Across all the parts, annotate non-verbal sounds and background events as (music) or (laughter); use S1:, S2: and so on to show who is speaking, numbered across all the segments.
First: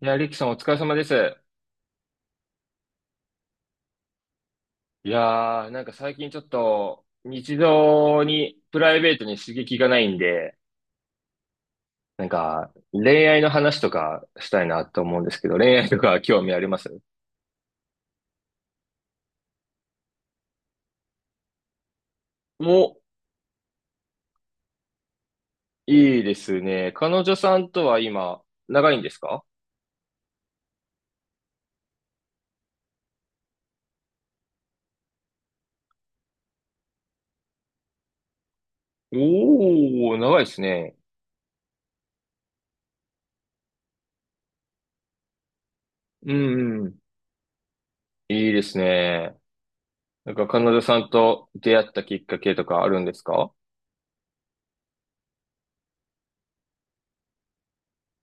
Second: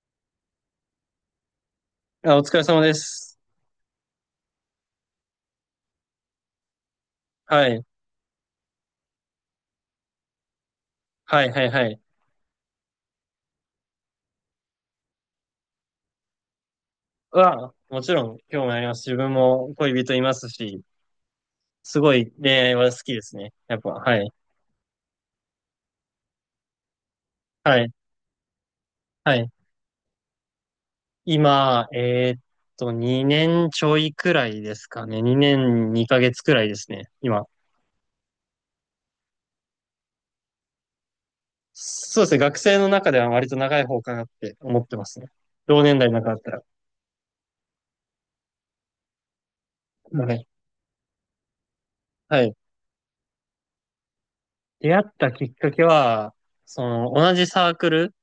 S1: いや、リキさんお疲れ様です。
S2: あ、お疲れ様です。
S1: いやー、なんか最近ちょっと日
S2: はい。
S1: 常にプライベートに刺激がないんで、
S2: はい、はい、はい。
S1: なんか恋愛の話とかしたいなと思うんですけど、恋愛とか興味あります？
S2: もちろん、興味あります。自分も恋人いますし、すごい恋愛
S1: お、
S2: は好きですね。やっぱ、はい。
S1: いいですね。彼女さん
S2: は
S1: と
S2: い、
S1: は今、長いんです
S2: は
S1: か？
S2: い。今、2年ちょいくらいですかね。2年2ヶ月くらいですね。今。
S1: おー、長いですね。
S2: そうですね。学生の中では割と長い方かなって思ってますね。同年代の中
S1: う
S2: だったら。
S1: んうん。いいですね。な
S2: は
S1: んか
S2: い。
S1: 彼女さんと出会ったきっか
S2: はい。
S1: けとかあるんですか？
S2: 出会ったきっかけは、その、同じサークル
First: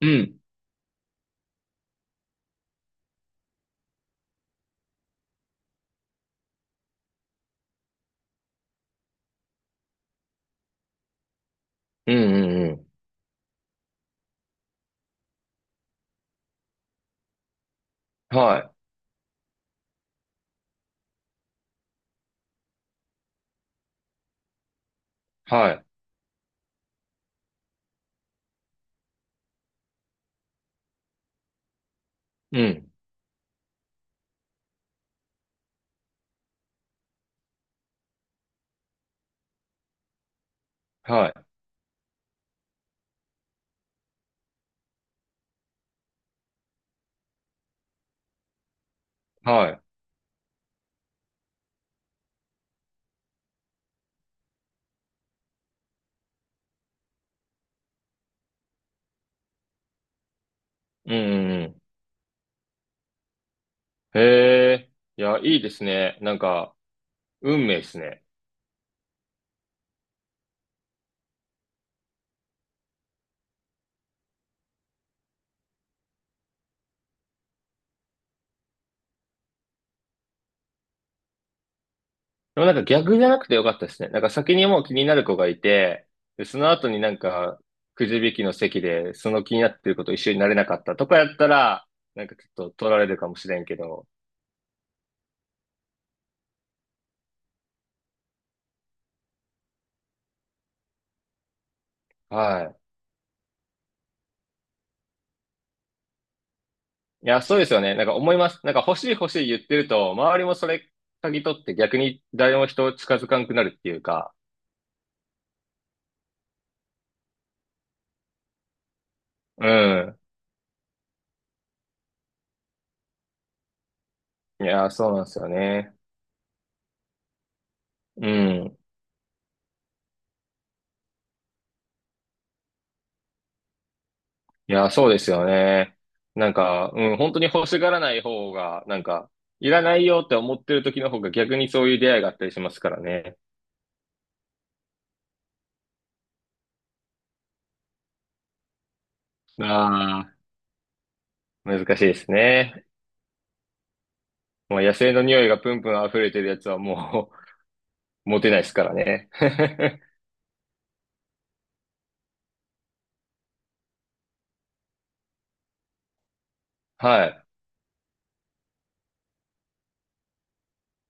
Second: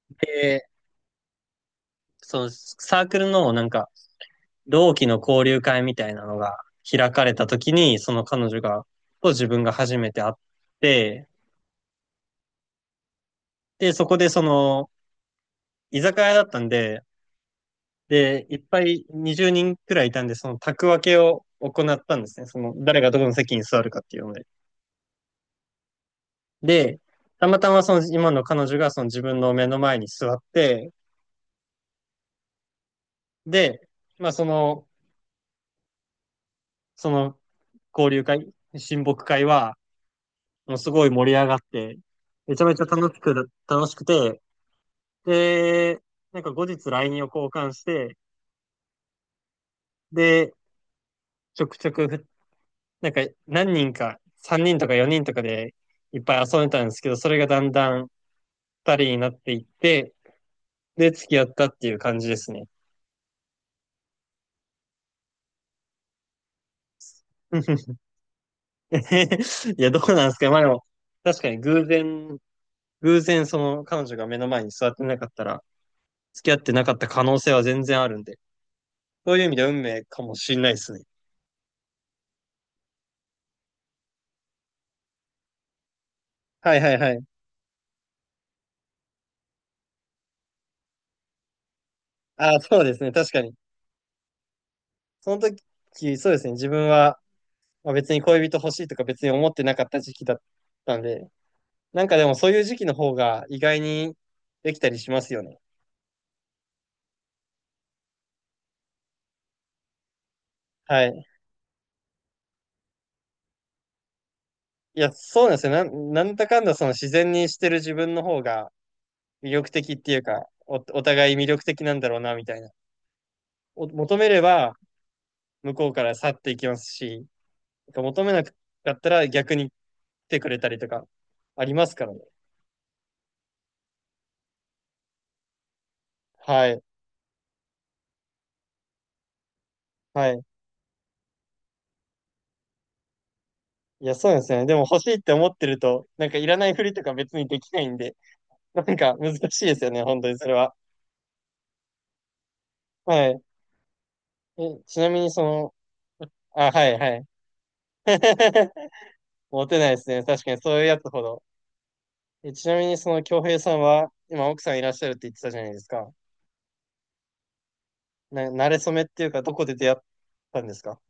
S1: うん。
S2: で、その、サークルのなんか、同期の交流会みたいなのが開かれた時に、その彼女が、と自分が初めて会って、
S1: うんうんう
S2: で、そこでその、居酒屋だったんで、
S1: ん。
S2: で、い
S1: は
S2: っ
S1: い。
S2: ぱい20人くらいいたんで、その宅分けを行ったんですね。その、誰がどこの席に座るかっていうので。
S1: はい。
S2: で、たまたまその今の彼女がその自分の目の前に座って、
S1: うん。
S2: で、まあその、その交流会、親睦会は、もうすごい
S1: は
S2: 盛り
S1: い。
S2: 上がって、めちゃめちゃ楽しく、楽しくて、で、なんか後日 LINE を交換して、
S1: はい。
S2: で、ちょくちょくなんか何人か、3人とか4人とかでいっぱい遊んでたんですけど、それがだんだん2人になっていって、で、
S1: うん
S2: 付き合
S1: う
S2: っ
S1: ん
S2: た
S1: う
S2: っ
S1: ん。
S2: ていう感じですね。
S1: へえ。いや、いいですね。なんか、運命で
S2: (laughs)
S1: すね。
S2: いや、どうなんですか？まあでも、確かに偶然、偶然その彼女が目の前に座ってなかったら、付き合ってなかった可能性は全然あるんで、そういう意味では運命かもしれないですね。
S1: でもなんか逆じゃなくてよかったですね。なんか先にもう気になる子がいて、で、その
S2: はい
S1: 後
S2: はい
S1: にな
S2: は
S1: ん
S2: い。
S1: か、くじ引きの席で、その気になってる子と一緒になれなかったとかやったら、なんかち
S2: ああ、
S1: ょっと
S2: そう
S1: 取
S2: で
S1: ら
S2: す
S1: れ
S2: ね。
S1: るか
S2: 確
S1: も
S2: か
S1: し
S2: に。
S1: れんけど。
S2: その時、そうですね。自分は、まあ、別に恋人欲しいとか別に思ってなかった時期だったんで、なんかでもそういう
S1: は
S2: 時期の方が意外にできたりしますよね。
S1: い。いや、そうですよね。なんか思います。なんか欲しい欲しい言ってると、周りもそれ
S2: はい。
S1: 嗅ぎ取って逆に誰も人を近づかんくなるっていうか。
S2: いや、そうなんですよ。なんだかんだその自然にしてる自分の方が魅
S1: う
S2: 力的ってい
S1: ん。
S2: うか、お互い魅力的なんだろうな、みたいな。求めれ
S1: い
S2: ば
S1: や、そうなんですよ
S2: 向こう
S1: ね。
S2: から去っていきますし、求
S1: う
S2: めなか
S1: ん。
S2: ったら逆に来てくれたりとかありますからね。
S1: いや、そうですよね。なん
S2: はい。
S1: か、うん、本当に欲しがらない方が、なんか、いらないよっ
S2: は
S1: て
S2: い。
S1: 思ってる時の方が逆にそういう出会いがあったりしますからね。
S2: いや、そうなんですよね。でも欲しいって思ってると、なんかいらないふりとか別にできないんで、なんか難しいですよね、本
S1: あ
S2: 当にそれは。
S1: あ、難しいですね。
S2: はい。
S1: も
S2: え、
S1: う野
S2: ちな
S1: 生
S2: み
S1: の
S2: に
S1: 匂
S2: そ
S1: いがプ
S2: の、
S1: ンプン溢れてるやつ
S2: あ、
S1: は
S2: はいはい。
S1: もう、(laughs) モテないですか
S2: (laughs)
S1: らね。
S2: モテないですね。確かにそういうやつほど。え、ちなみにその京平さんは、今奥さんいらっしゃるって言ってたじゃないですか。
S1: (laughs) はい。
S2: 馴れ初めっていうか、どこで出会ったんですか？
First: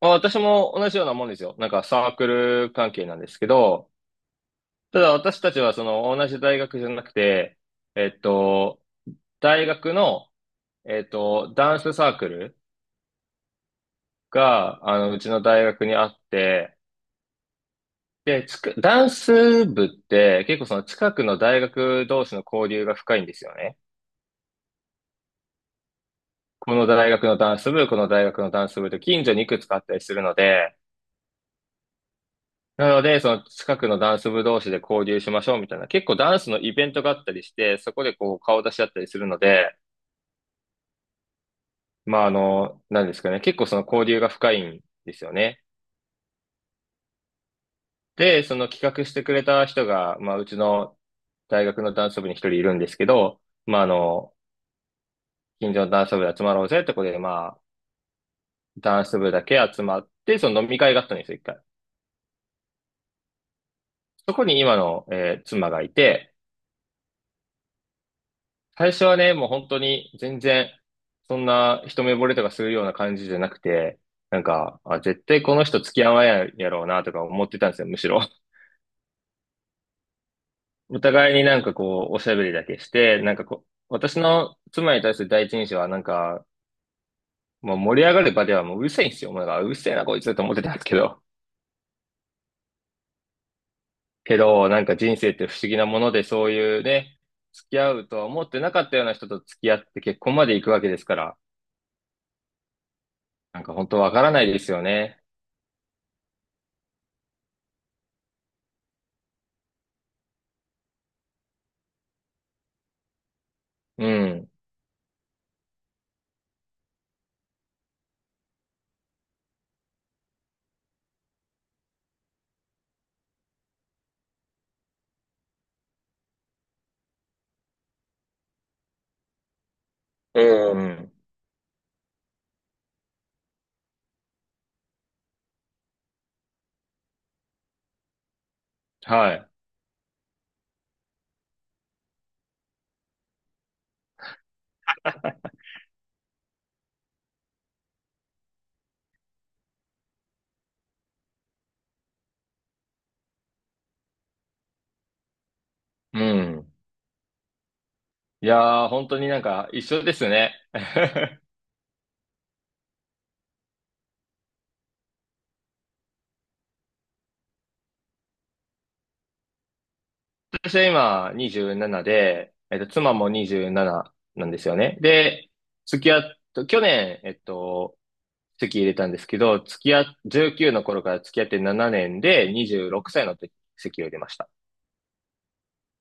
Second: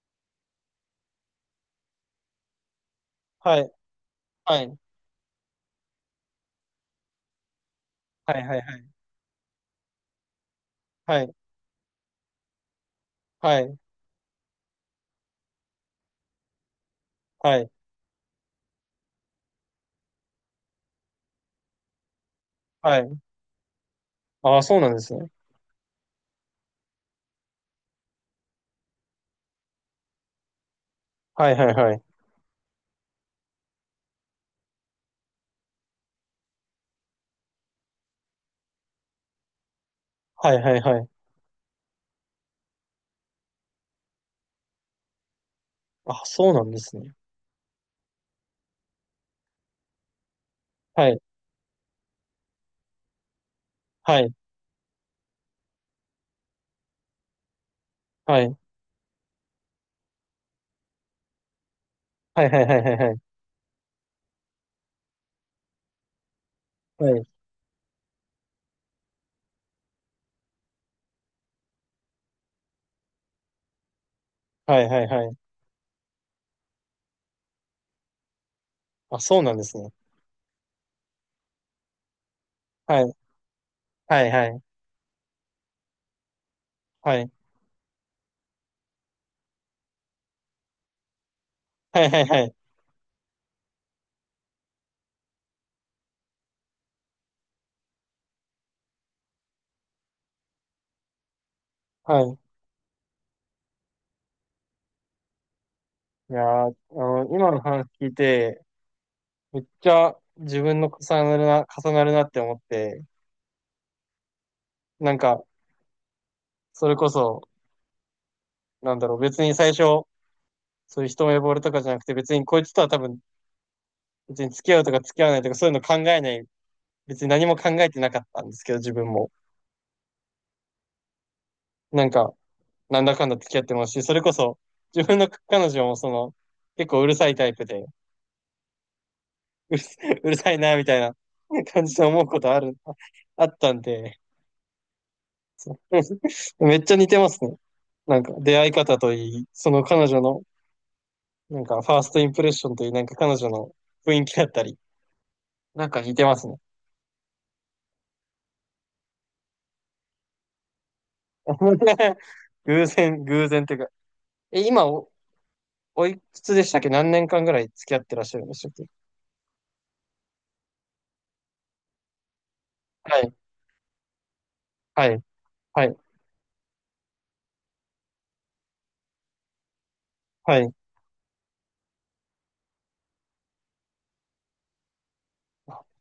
S1: まあ、私も同じようなもんですよ。なんかサークル関係なんですけ
S2: はい。
S1: ど、
S2: はい。
S1: ただ私たちはその同じ大学じゃなくて、えっ
S2: はいはいは
S1: と、
S2: い。
S1: 大学の、
S2: はい。
S1: ダンスサークル
S2: は
S1: が、あの、うちの大学にあって、
S2: い。
S1: で、ダンス部って結構その近くの大学同士の交流が
S2: は
S1: 深
S2: い。
S1: いんですよね。
S2: ああ、そうなんですね。
S1: この大学のダンス部と近所にいくつかあったりするので、
S2: はいはいはい。
S1: なので、その近くのダンス部同士で交流しましょうみたいな、結構ダンスのイベントがあったりして、そこでこう顔出し合ったりするので、
S2: はいはいはい。
S1: まああの、なんですかね、結構その交流が深いんですよね。
S2: あ、そうなんですね。
S1: で、その企画してくれた人が、まあ、うちの
S2: はい。
S1: 大学のダンス部に一人いるんですけど、まあ、あ
S2: はい。
S1: の、近所のダンス部で集まろうぜってことで、まあ、
S2: はい。
S1: ダンス部だけ集まって、その飲み会があったんですよ、一回。
S2: はいはいはいはいはい。
S1: そこに今の、妻がいて、
S2: はい。
S1: 最初はね、もう本当に全然、そんな一目惚れとかするような感じじゃなくて、なん
S2: は
S1: か、
S2: い
S1: あ、
S2: はい
S1: 絶
S2: はい。
S1: 対この人付き合わなややろうなとか思ってたんですよ、むしろ。
S2: あ、そうなんですね。
S1: (laughs) お互いになんかこう、おしゃべりだけし
S2: はい。
S1: て、なんかこう、私
S2: はいは
S1: の
S2: い。
S1: 妻に対する第一印象はなんか、
S2: はい。
S1: もう盛り上がる場ではもううるせえんですよ。お前がうるせえなこいつと思ってたんですけど。
S2: はいはいはい。
S1: けど、なんか人生って不思議なもので、そういうね、付き合うとは思ってなかったような人と付き合って結婚まで行くわけですから、
S2: はい。
S1: なんか本当わからないですよね。
S2: いやー、あの、今の話聞いて、めっちゃ自分の重なるな、重なるなって思って、
S1: うん、
S2: なんか、それこそ、なんだろう、別に最初、そういう一目惚れとかじゃなくて、別にこいつとは多分、別に付き合うとか付き合わないとか、そういうの考えない、別に何も考えてなかったんですけど、自分も。
S1: ううん。ん、
S2: なんか、なんだかんだ付き合ってますし、それこそ、自分の彼女もその、結構うるさいタイプで、
S1: はい、
S2: うる、(laughs) うるさいな、みたいな感じで思うことあったんで、(laughs) めっちゃ似てますね。なんか出会い方といい、その彼女の、なんかファーストインプレッションといい、なんか彼女の雰囲気だったり、なんか似
S1: う
S2: てますね。
S1: ん。いやー、本当になんか一緒ですね。(laughs)
S2: (laughs) 偶然、偶然っていうか、え、今おいくつでしたっけ？何年間ぐらい付き合ってらっしゃるんでしたっけ？
S1: 私は今27で、妻
S2: は
S1: も
S2: い、
S1: 27なんですよね。
S2: はい、
S1: で、
S2: はい、
S1: 付き合っと、去年、籍入れたんですけど、付き合っ、
S2: は
S1: 19
S2: い。
S1: の頃から付き合って7年で26歳の時籍を入れました。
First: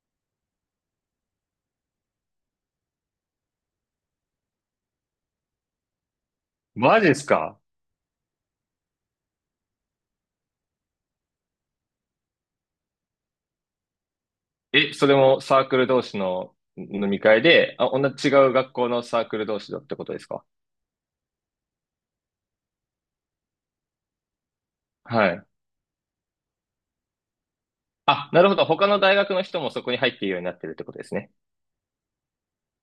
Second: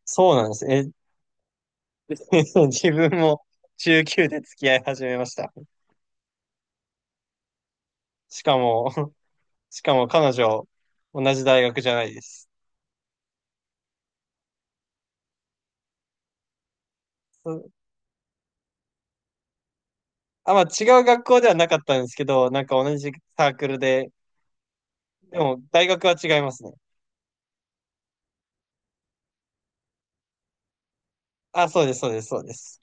S2: そうなんですねえ。(laughs) 自分も中級で付き合い始めました。
S1: マジですか？
S2: しかも、彼女、同じ大学じゃないです。
S1: え、それもサークル同士の飲み会で、あ、同じ違う学校のサークル同士だってことですか？
S2: あ、まあ違う学校ではなかったんですけど、なんか同じサークルで、
S1: は
S2: で
S1: い。
S2: も大学は違いますね。
S1: あ、なるほど。他の大学の人もそこに入っているようになってるってことですね。
S2: あ、そうです、そうです、そうです。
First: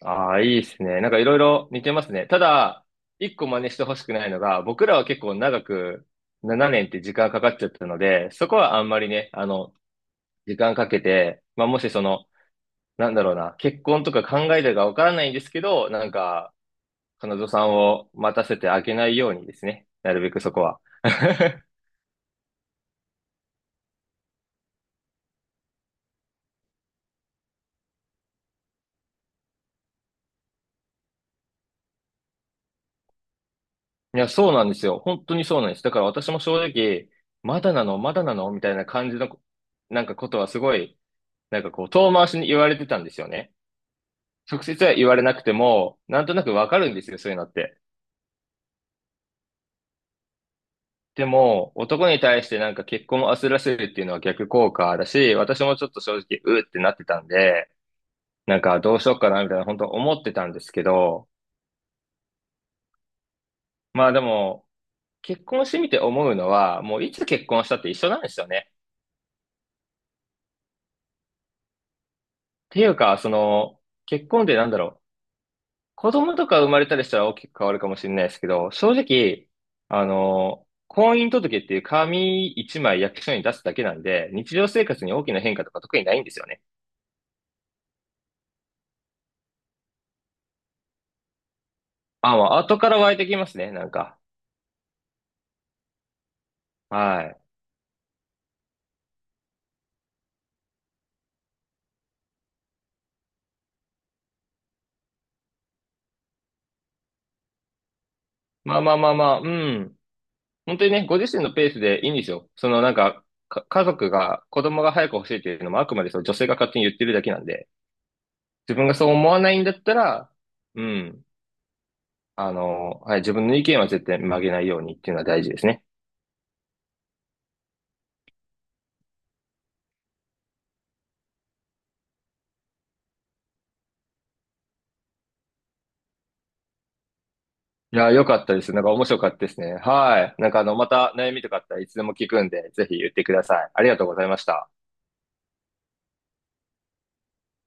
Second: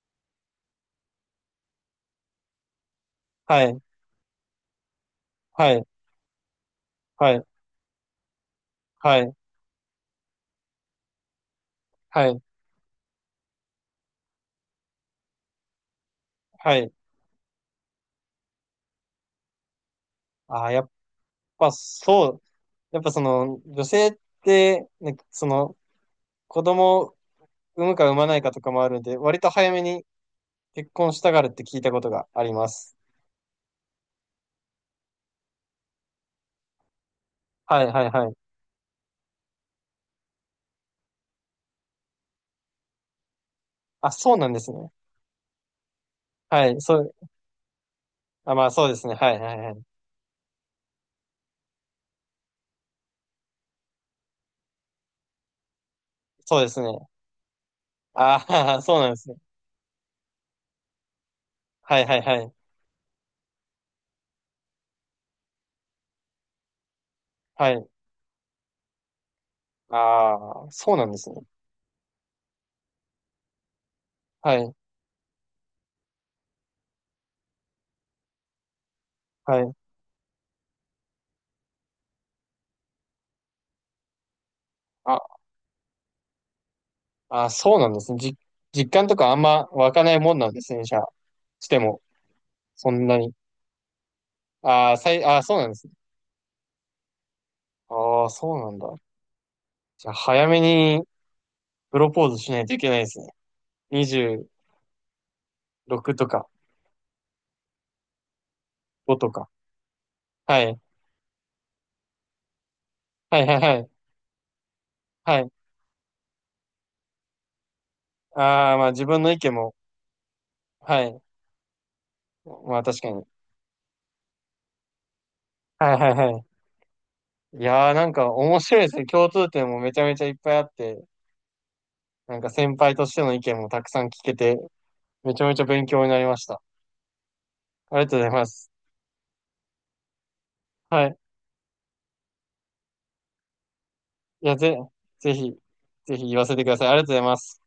S1: ああ、いいですね。なんかいろいろ似てますね。ただ、一個真
S2: は
S1: 似し
S2: い、
S1: てほしくないのが、僕らは結構長
S2: はい、
S1: く7年って時間
S2: は
S1: か
S2: い、
S1: かっちゃったので、そこはあんまり
S2: は
S1: ね、
S2: い、
S1: あの、時間かけて、まあ、もしそ
S2: は
S1: の、
S2: い、
S1: なんだろうな、結婚とか考えてるかわからないんですけど、なんか、
S2: はい。
S1: 彼女さんを待たせてあげないようにですね。なるべくそこ
S2: あ、
S1: は。(laughs)
S2: ぱそう、やっぱその女性って、なんかその子供を産むか産まないかとかもあるんで、割と早めに結婚したがるって聞いたことがあります。
S1: いや、そうなんですよ。本当にそうなんです。だから私も正直、まだ
S2: は
S1: な
S2: い、
S1: の、
S2: はい、
S1: まだ
S2: はい。
S1: なのみたいな感じの、なんかことはすごい、なんかこう、遠回しに言われてたんですよね。
S2: あ、そうなんで
S1: 直
S2: す
S1: 接
S2: ね。
S1: は言われなくても、なんとなく
S2: は
S1: わか
S2: い、
S1: るん
S2: そ
S1: です
S2: う、
S1: よ、そういうのって。
S2: あ、まあそうですね。はい、はい、はい。
S1: でも、男に対してなんか結婚を焦らせるっていうのは逆効果だし、私もちょっと正直、
S2: そ
S1: う
S2: う
S1: ー
S2: で
S1: っ
S2: す
S1: て
S2: ね。
S1: なってたんで、
S2: あ
S1: なんか
S2: あ、(laughs)
S1: ど
S2: そ
S1: う
S2: う
S1: し
S2: なん
S1: よ
S2: で
S1: う
S2: す
S1: か
S2: ね。
S1: なみたいな、本当思ってたんですけど、
S2: はい、はい、はい。
S1: まあでも、結婚してみて思うのは、もういつ結婚し
S2: は
S1: たっ
S2: い。
S1: て一緒なんですよね。
S2: ああ、そうなんですね。
S1: っていうか、その、結婚
S2: は
S1: でなん
S2: い、
S1: だろう、子供とか生まれたりしたら大きく変わるかもしれないですけど、正直、
S2: はい。
S1: あの、婚姻届っていう紙一枚役所に出すだけなんで、日常生活に
S2: あ、
S1: 大きな変化とか特にないんですよね。
S2: あ、そうなんですね。実感とかあんま湧かないもんなんですね、じゃあ。しても、
S1: あ、まあ後か
S2: そ
S1: ら
S2: ん
S1: 湧い
S2: な
S1: て
S2: に。
S1: きますね、なんか。
S2: ああ、ああ、そうなんですね。
S1: はい。
S2: ああ、そうなんだ。じゃあ、早めにプロポーズしないといけないですね。26とか
S1: まあまあまあ
S2: 5
S1: ま
S2: と
S1: あ、う
S2: か。
S1: ん。
S2: は
S1: 本
S2: い。
S1: 当にね、ご自身のペースでいいんですよ。そのなんか、
S2: はい、はい、は
S1: 家
S2: い。
S1: 族が、子供が早く欲しい
S2: は
S1: っ
S2: い。
S1: ていうのもあくまでその女性が勝手に言ってるだけなんで、
S2: あ
S1: 自
S2: あ、ま
S1: 分
S2: あ
S1: が
S2: 自
S1: そう
S2: 分
S1: 思
S2: の意
S1: わな
S2: 見
S1: いんだ
S2: も。
S1: ったら、う
S2: はい。
S1: ん、あ
S2: まあ確
S1: の、
S2: か
S1: はい、
S2: に。
S1: 自分の意見は絶対曲げないようにっていうのは大事ですね。
S2: はい、はい、はい。いやー、なんか面白いですね。共通点もめちゃめちゃいっぱいあって、なんか先輩としての意見もたくさん聞けて、めちゃめちゃ勉強になりました。
S1: い
S2: ありが
S1: や、
S2: とうご
S1: 良
S2: ざい
S1: か
S2: ま
S1: ったで
S2: す。
S1: す。なんか面白かったですね。はい。なんかあの、ま
S2: は
S1: た
S2: い。
S1: 悩みとかあったらいつでも聞くんで、ぜひ言ってください。ありがとうございまし
S2: いや、
S1: た。
S2: ぜひ、ぜひ言わせてください。ありがとうございます。